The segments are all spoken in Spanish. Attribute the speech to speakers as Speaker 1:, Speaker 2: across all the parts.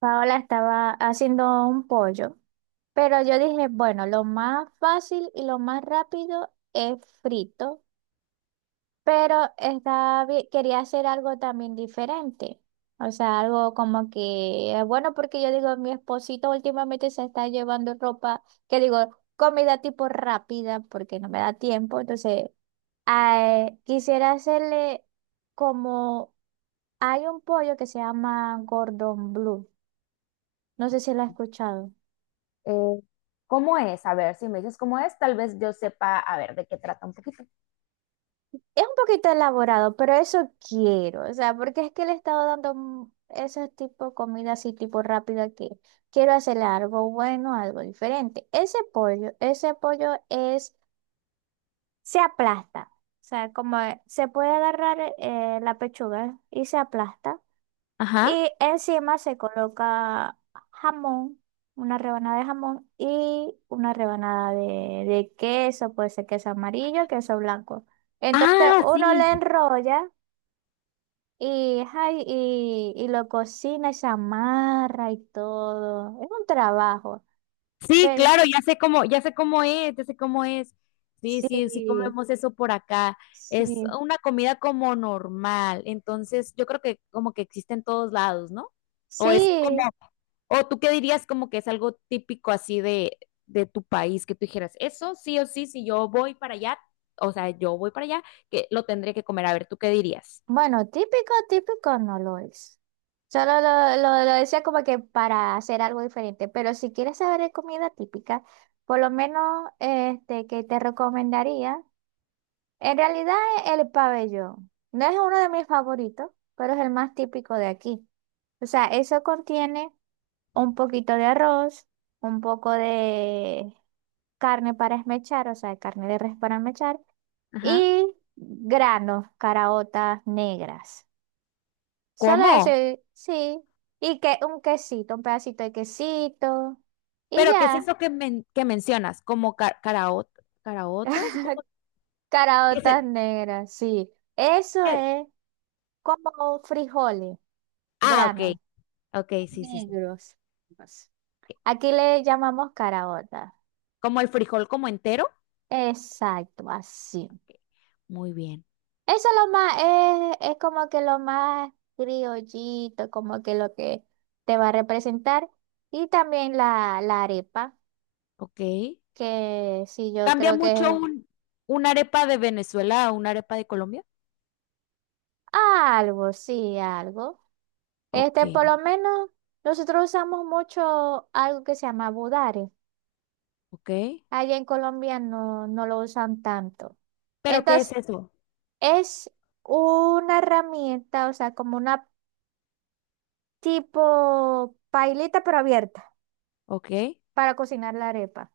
Speaker 1: Paola estaba haciendo un pollo, pero yo dije, bueno, lo más fácil y lo más rápido es frito, pero quería hacer algo también diferente. O sea, algo como que, bueno, porque yo digo, mi esposito últimamente se está llevando ropa, que digo, comida tipo rápida, porque no me da tiempo. Entonces, ah, quisiera hacerle como, hay un pollo que se llama Gordon Blue. No sé si la has escuchado.
Speaker 2: Eh, ¿Cómo es? A ver, si me dices cómo es, tal vez yo sepa, a ver, de qué trata un poquito.
Speaker 1: Es un poquito elaborado, pero eso quiero. O sea, porque es que le he estado dando ese tipo de comida así, tipo rápida, que quiero hacerle algo bueno, algo diferente. Ese pollo se aplasta. O sea, como se puede agarrar la pechuga y se aplasta.
Speaker 2: Ajá.
Speaker 1: Y encima se coloca jamón, una rebanada de jamón y una rebanada de, queso, puede ser queso amarillo, queso blanco. Entonces
Speaker 2: Ah,
Speaker 1: uno le
Speaker 2: sí.
Speaker 1: enrolla y, ay, y lo cocina y se amarra y todo. Es un trabajo.
Speaker 2: Sí,
Speaker 1: Pero
Speaker 2: claro, ya sé cómo es, ya sé cómo es. Sí, sí, sí
Speaker 1: sí,
Speaker 2: comemos eso por acá. Es
Speaker 1: sí,
Speaker 2: una comida como normal. Entonces, yo creo que como que existe en todos lados, ¿no? O es como,
Speaker 1: sí.
Speaker 2: o tú qué dirías como que es algo típico así de tu país, que tú dijeras, eso sí o sí, si yo voy para allá, o sea, yo voy para allá, que lo tendré que comer. A ver, ¿tú qué dirías?
Speaker 1: Bueno, típico, típico no lo es. Solo lo decía como que para hacer algo diferente. Pero si quieres saber de comida típica, por lo menos este que te recomendaría, en realidad el pabellón. No es uno de mis favoritos, pero es el más típico de aquí. O sea, eso contiene un poquito de arroz, un poco de carne para esmechar, o sea, carne de res para esmechar, y granos, caraotas negras. Solo eso,
Speaker 2: ¿Cómo?
Speaker 1: y- sí. Y que un quesito, un pedacito de quesito. Y
Speaker 2: ¿Pero qué es
Speaker 1: ya.
Speaker 2: eso que, que mencionas? ¿Como caraotas? ¿Cómo que
Speaker 1: Caraotas
Speaker 2: se-
Speaker 1: negras, sí. Eso
Speaker 2: que-
Speaker 1: es como frijoles,
Speaker 2: Ah,
Speaker 1: granos
Speaker 2: ok, ok, sí, sí, sí.
Speaker 1: negros. Pues, aquí le llamamos caraotas.
Speaker 2: ¿Como el frijol como entero?
Speaker 1: Exacto, así.
Speaker 2: Muy bien,
Speaker 1: Eso es lo más, es como que lo más criollito, como que lo que te va a representar. Y también la arepa,
Speaker 2: ok.
Speaker 1: que sí, yo
Speaker 2: ¿Cambia
Speaker 1: creo
Speaker 2: mucho
Speaker 1: que
Speaker 2: una arepa de Venezuela a una arepa de Colombia?
Speaker 1: algo, sí, algo.
Speaker 2: Ok,
Speaker 1: Este, por lo menos nosotros usamos mucho algo que se llama budare.
Speaker 2: ok.
Speaker 1: Allá en Colombia no lo usan tanto.
Speaker 2: ¿Pero qué es
Speaker 1: Entonces,
Speaker 2: eso?
Speaker 1: es una herramienta, o sea, como una tipo pailita pero abierta
Speaker 2: Ok,
Speaker 1: para cocinar la arepa.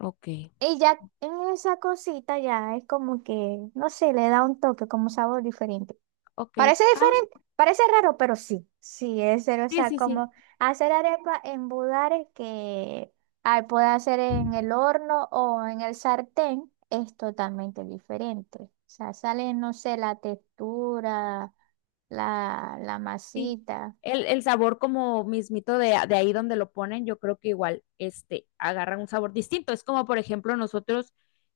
Speaker 2: ok,
Speaker 1: Y ya en esa cosita ya es como que, no sé, le da un toque, como sabor diferente.
Speaker 2: ok.
Speaker 1: Parece
Speaker 2: Ah,
Speaker 1: diferente, parece raro, pero sí, sí es cero. O
Speaker 2: sí,
Speaker 1: sea,
Speaker 2: sí, sí.
Speaker 1: como hacer arepa en budare que ay, puede hacer en el horno o en el sartén es totalmente diferente. O sea, sale, no sé, la textura, la
Speaker 2: Sí,
Speaker 1: masita.
Speaker 2: el sabor como mismito de, de ahí donde lo ponen, yo creo que igual este, agarran un sabor distinto. Es como, por ejemplo, nosotros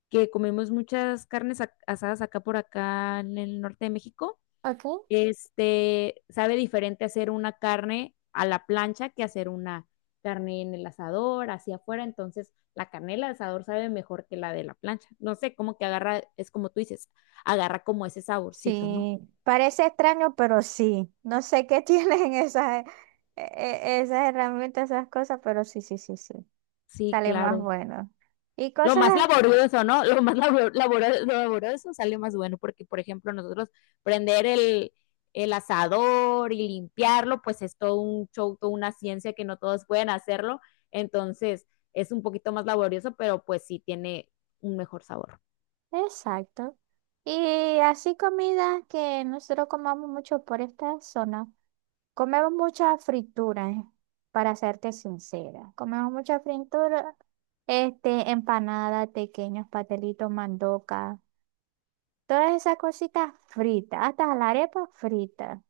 Speaker 2: que comemos muchas carnes asadas acá por acá en el norte de México,
Speaker 1: ¿Ok?
Speaker 2: este, sabe diferente hacer una carne a la plancha que hacer una carne en el asador, hacia afuera. Entonces, la carne del asador sabe mejor que la de la plancha. No sé, como que agarra, es como tú dices, agarra como ese saborcito, ¿no?
Speaker 1: Sí, parece extraño, pero sí. No sé qué tienen esas, esas herramientas, esas cosas, pero sí, sí, sí, sí.
Speaker 2: Sí,
Speaker 1: Sale más
Speaker 2: claro.
Speaker 1: bueno. Y
Speaker 2: Lo más
Speaker 1: cosas
Speaker 2: laborioso, ¿no? Lo más laborioso sale más bueno porque, por ejemplo, nosotros prender el asador y limpiarlo, pues es todo un show, toda una ciencia que no todos pueden hacerlo. Entonces, es un poquito más laborioso, pero pues sí tiene un mejor sabor.
Speaker 1: exacto. Y así comidas que nosotros comamos mucho por esta zona. Comemos mucha fritura, para serte sincera. Comemos mucha fritura, este, empanada, pequeños patelitos, mandoca, todas esas cositas fritas, hasta la arepa frita.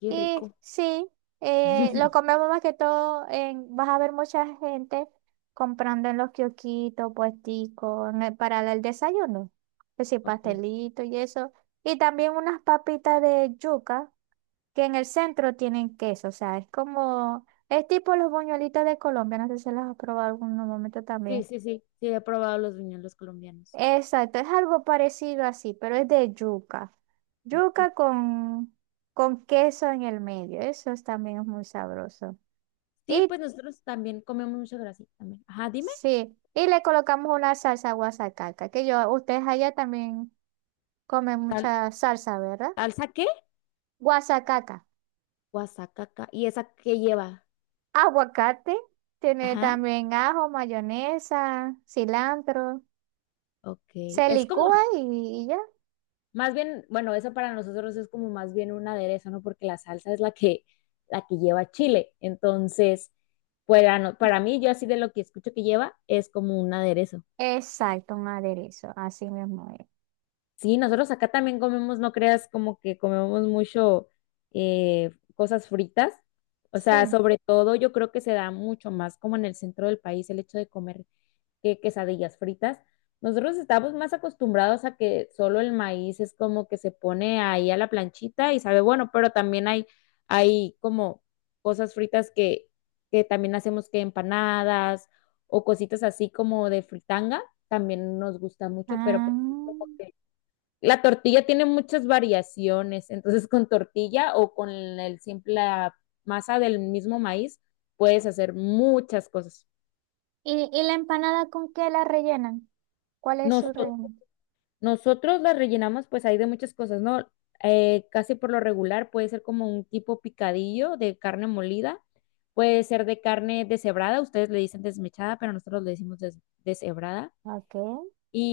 Speaker 2: Qué
Speaker 1: Y
Speaker 2: rico.
Speaker 1: sí, lo comemos más que todo en, vas a ver mucha gente comprando en los kiosquitos, puesticos, en el- para el desayuno. Que sí,
Speaker 2: Ok.
Speaker 1: pastelito y eso. Y también unas papitas de yuca que en el centro tienen queso. O sea, es como, es tipo los buñuelitos de Colombia. No sé si las has probado en algún momento
Speaker 2: Sí,
Speaker 1: también.
Speaker 2: sí, sí. Sí, he probado los buñuelos colombianos.
Speaker 1: Exacto, es algo parecido así, pero es de yuca.
Speaker 2: Sí, tú.
Speaker 1: Yuca con queso en el medio, eso es- también es muy sabroso.
Speaker 2: Sí,
Speaker 1: Y
Speaker 2: pues nosotros también comemos mucha grasa. También. Ajá, dime.
Speaker 1: sí, y le colocamos una salsa guasacaca, que yo, ustedes allá también comen
Speaker 2: ¿Sal-
Speaker 1: mucha salsa, ¿verdad?
Speaker 2: ¿Salsa qué?
Speaker 1: Guasacaca.
Speaker 2: Guasacaca. ¿Y esa qué lleva?
Speaker 1: Aguacate, tiene
Speaker 2: Ajá.
Speaker 1: también ajo, mayonesa, cilantro.
Speaker 2: Ok,
Speaker 1: Se
Speaker 2: es como,
Speaker 1: licúa y ya.
Speaker 2: más bien, bueno, eso para nosotros es como más bien un aderezo, ¿no? Porque la salsa es la que lleva chile. Entonces, para, no- para mí, yo así de lo que escucho que lleva, es como un aderezo.
Speaker 1: Exacto, un aderezo, así mismo es.
Speaker 2: Sí, nosotros acá también comemos, no creas, como que comemos mucho cosas fritas. O sea,
Speaker 1: Sí.
Speaker 2: sobre todo yo creo que se da mucho más como en el centro del país el hecho de comer que quesadillas fritas. Nosotros estamos más acostumbrados a que solo el maíz es como que se pone ahí a la planchita y sabe bueno, pero también hay como cosas fritas que también hacemos que empanadas o cositas así como de fritanga, también nos gusta mucho, pero
Speaker 1: Ah.
Speaker 2: pues es como que la tortilla tiene muchas variaciones, entonces con tortilla o con el simple la masa del mismo maíz puedes hacer muchas cosas.
Speaker 1: ¿Y, la empanada con qué la rellenan? ¿Cuál es su
Speaker 2: Nosotros
Speaker 1: relleno?
Speaker 2: Nosotros las rellenamos, pues hay de muchas cosas, ¿no? Casi por lo regular puede ser como un tipo picadillo de carne molida, puede ser de carne deshebrada, ustedes le dicen desmechada, pero nosotros le decimos deshebrada,
Speaker 1: Ok,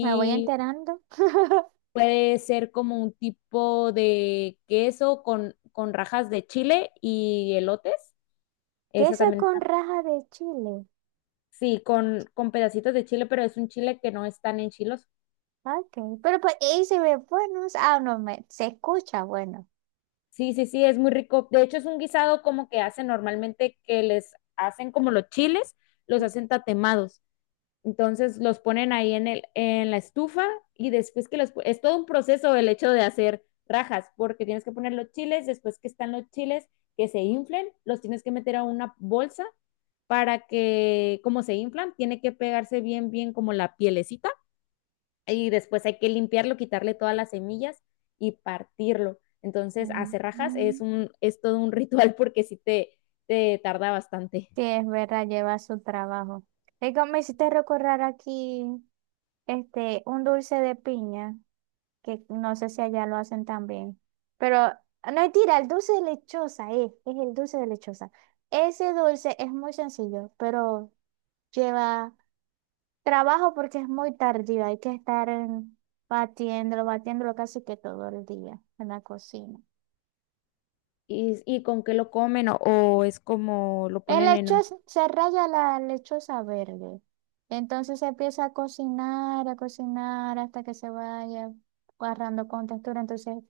Speaker 1: me voy enterando.
Speaker 2: puede ser como un tipo de queso con rajas de chile y elotes, esa
Speaker 1: Queso
Speaker 2: también,
Speaker 1: con raja de chile.
Speaker 2: sí, con pedacitos de chile, pero es un chile que no es tan enchiloso.
Speaker 1: Ok, pero pues ahí se ve bueno. Ah, no, me, se escucha bueno.
Speaker 2: Sí, sí, sí, es muy rico. De hecho, es un guisado como que hacen normalmente que les hacen como los chiles, los hacen tatemados. Entonces los ponen ahí en la estufa y después que es todo un proceso el hecho de hacer rajas, porque tienes que poner los chiles, después que están los chiles que se inflen, los tienes que meter a una bolsa para que, como se inflan, tiene que pegarse bien, bien como la pielecita y después hay que limpiarlo, quitarle todas las semillas y partirlo. Entonces,
Speaker 1: Mm,
Speaker 2: hacer rajas es,
Speaker 1: mm.
Speaker 2: un, es todo un ritual porque sí te tarda bastante.
Speaker 1: Sí, es verdad, lleva su trabajo. Es que me hiciste recordar aquí este, un dulce de piña, que no sé si allá lo hacen también. Pero ah, no mentira, el dulce de lechosa es el dulce de lechosa. Ese dulce es muy sencillo, pero lleva trabajo porque es muy tardío. Hay que estar batiéndolo, batiéndolo casi que todo el día en la cocina.
Speaker 2: ¿Y con qué lo comen o es como lo
Speaker 1: El
Speaker 2: ponen en...
Speaker 1: lechoso, se raya la lechosa verde. Entonces se empieza a cocinar hasta que se vaya agarrando con textura. Entonces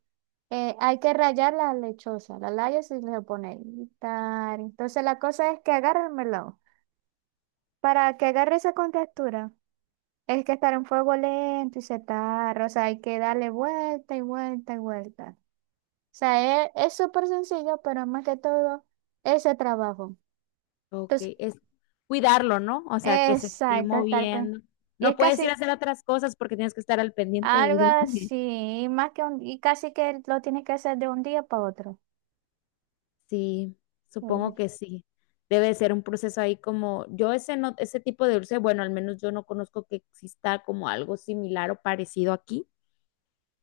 Speaker 1: hay que rayar la lechosa, la rayas y le pone y tar. Entonces la cosa es que agarre el melón. Para que agarre esa con es que estar en fuego lento y se tarda. O sea, hay que darle vuelta y vuelta y vuelta. O sea, es súper sencillo, pero más que todo, ese trabajo.
Speaker 2: Ok,
Speaker 1: Entonces,
Speaker 2: es cuidarlo, ¿no? O sea, que se esté
Speaker 1: exacto, estar pen-
Speaker 2: moviendo.
Speaker 1: y es
Speaker 2: No puedes ir a
Speaker 1: casi
Speaker 2: hacer otras cosas porque tienes que estar al pendiente del
Speaker 1: algo
Speaker 2: dulce.
Speaker 1: así, más que un, y casi que lo tienes que hacer de un día para otro.
Speaker 2: Sí,
Speaker 1: Sí,
Speaker 2: supongo que sí. Debe ser un proceso ahí como, yo ese no, ese tipo de dulce, bueno, al menos yo no conozco que exista como algo similar o parecido aquí,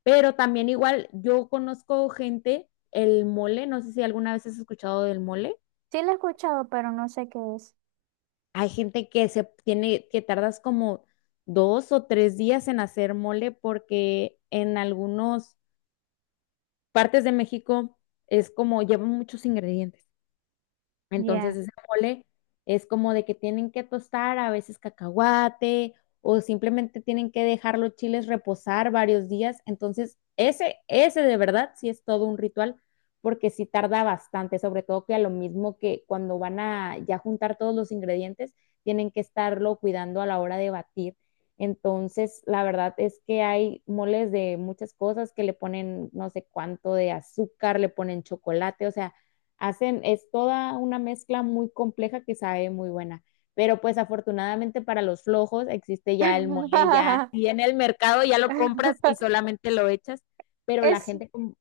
Speaker 2: pero también igual yo conozco gente, el mole, no sé si alguna vez has escuchado del mole.
Speaker 1: sí lo he escuchado, pero no sé qué es.
Speaker 2: Hay gente que se tiene, que tardas como 2 o 3 días en hacer mole porque en algunas partes de México es como lleva muchos ingredientes. Entonces
Speaker 1: Ya.
Speaker 2: ese mole es como de que tienen que tostar a veces cacahuate o simplemente tienen que dejar los chiles reposar varios días. Entonces ese de verdad sí es todo un ritual porque sí tarda bastante, sobre todo que a lo mismo que cuando van a ya juntar todos los ingredientes, tienen que estarlo cuidando a la hora de batir. Entonces, la verdad es que hay moles de muchas cosas que le ponen no sé cuánto de azúcar, le ponen chocolate, o sea, hacen, es toda una mezcla muy compleja que sabe muy buena. Pero pues afortunadamente para los flojos existe ya el mole, ya y en el mercado ya lo compras y solamente lo echas, pero la
Speaker 1: Es,
Speaker 2: gente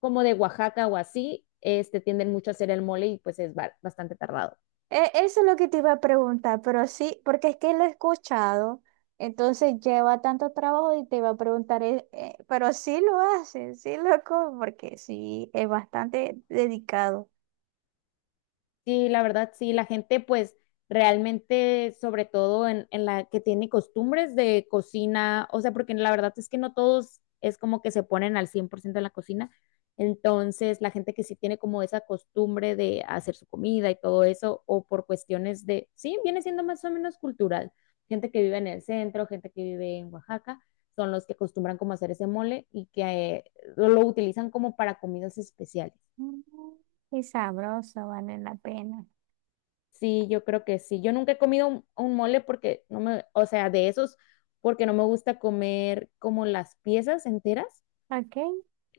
Speaker 2: como, de Oaxaca o así, este tienden mucho a hacer el mole y pues es bastante tardado.
Speaker 1: e- eso es lo que te iba a preguntar, pero sí, porque es que lo he escuchado, entonces lleva tanto trabajo y te iba a preguntar, pero sí lo haces, sí lo como, porque sí, es bastante dedicado.
Speaker 2: Sí, la verdad, sí, la gente pues realmente, sobre todo en la que tiene costumbres de cocina, o sea, porque la verdad es que no todos es como que se ponen al 100% en la cocina, entonces la gente que sí tiene como esa costumbre de hacer su comida y todo eso, o por cuestiones de, sí, viene siendo más o menos cultural, gente que vive en el centro, gente que vive en Oaxaca, son los que acostumbran como hacer ese mole y que lo utilizan como para comidas especiales.
Speaker 1: Mm, y sabroso, vale la pena.
Speaker 2: Sí, yo creo que sí. Yo nunca he comido un mole porque no me, o sea, de esos, porque no me gusta comer como las piezas enteras.
Speaker 1: Okay.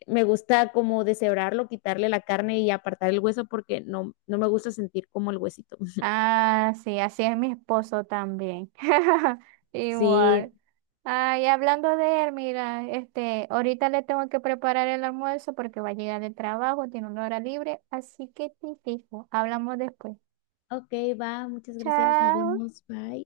Speaker 2: Me gusta como deshebrarlo, quitarle la carne y apartar el hueso porque no, no me gusta sentir como el huesito.
Speaker 1: Ah, sí, así es mi esposo también.
Speaker 2: Sí,
Speaker 1: Igual. Ay, hablando de él, mira, este, ahorita le tengo que preparar el almuerzo porque va a llegar del trabajo, tiene una hora libre, así que te dejo. Hablamos después.
Speaker 2: ok, va, muchas gracias, nos
Speaker 1: Chao.
Speaker 2: vemos, bye.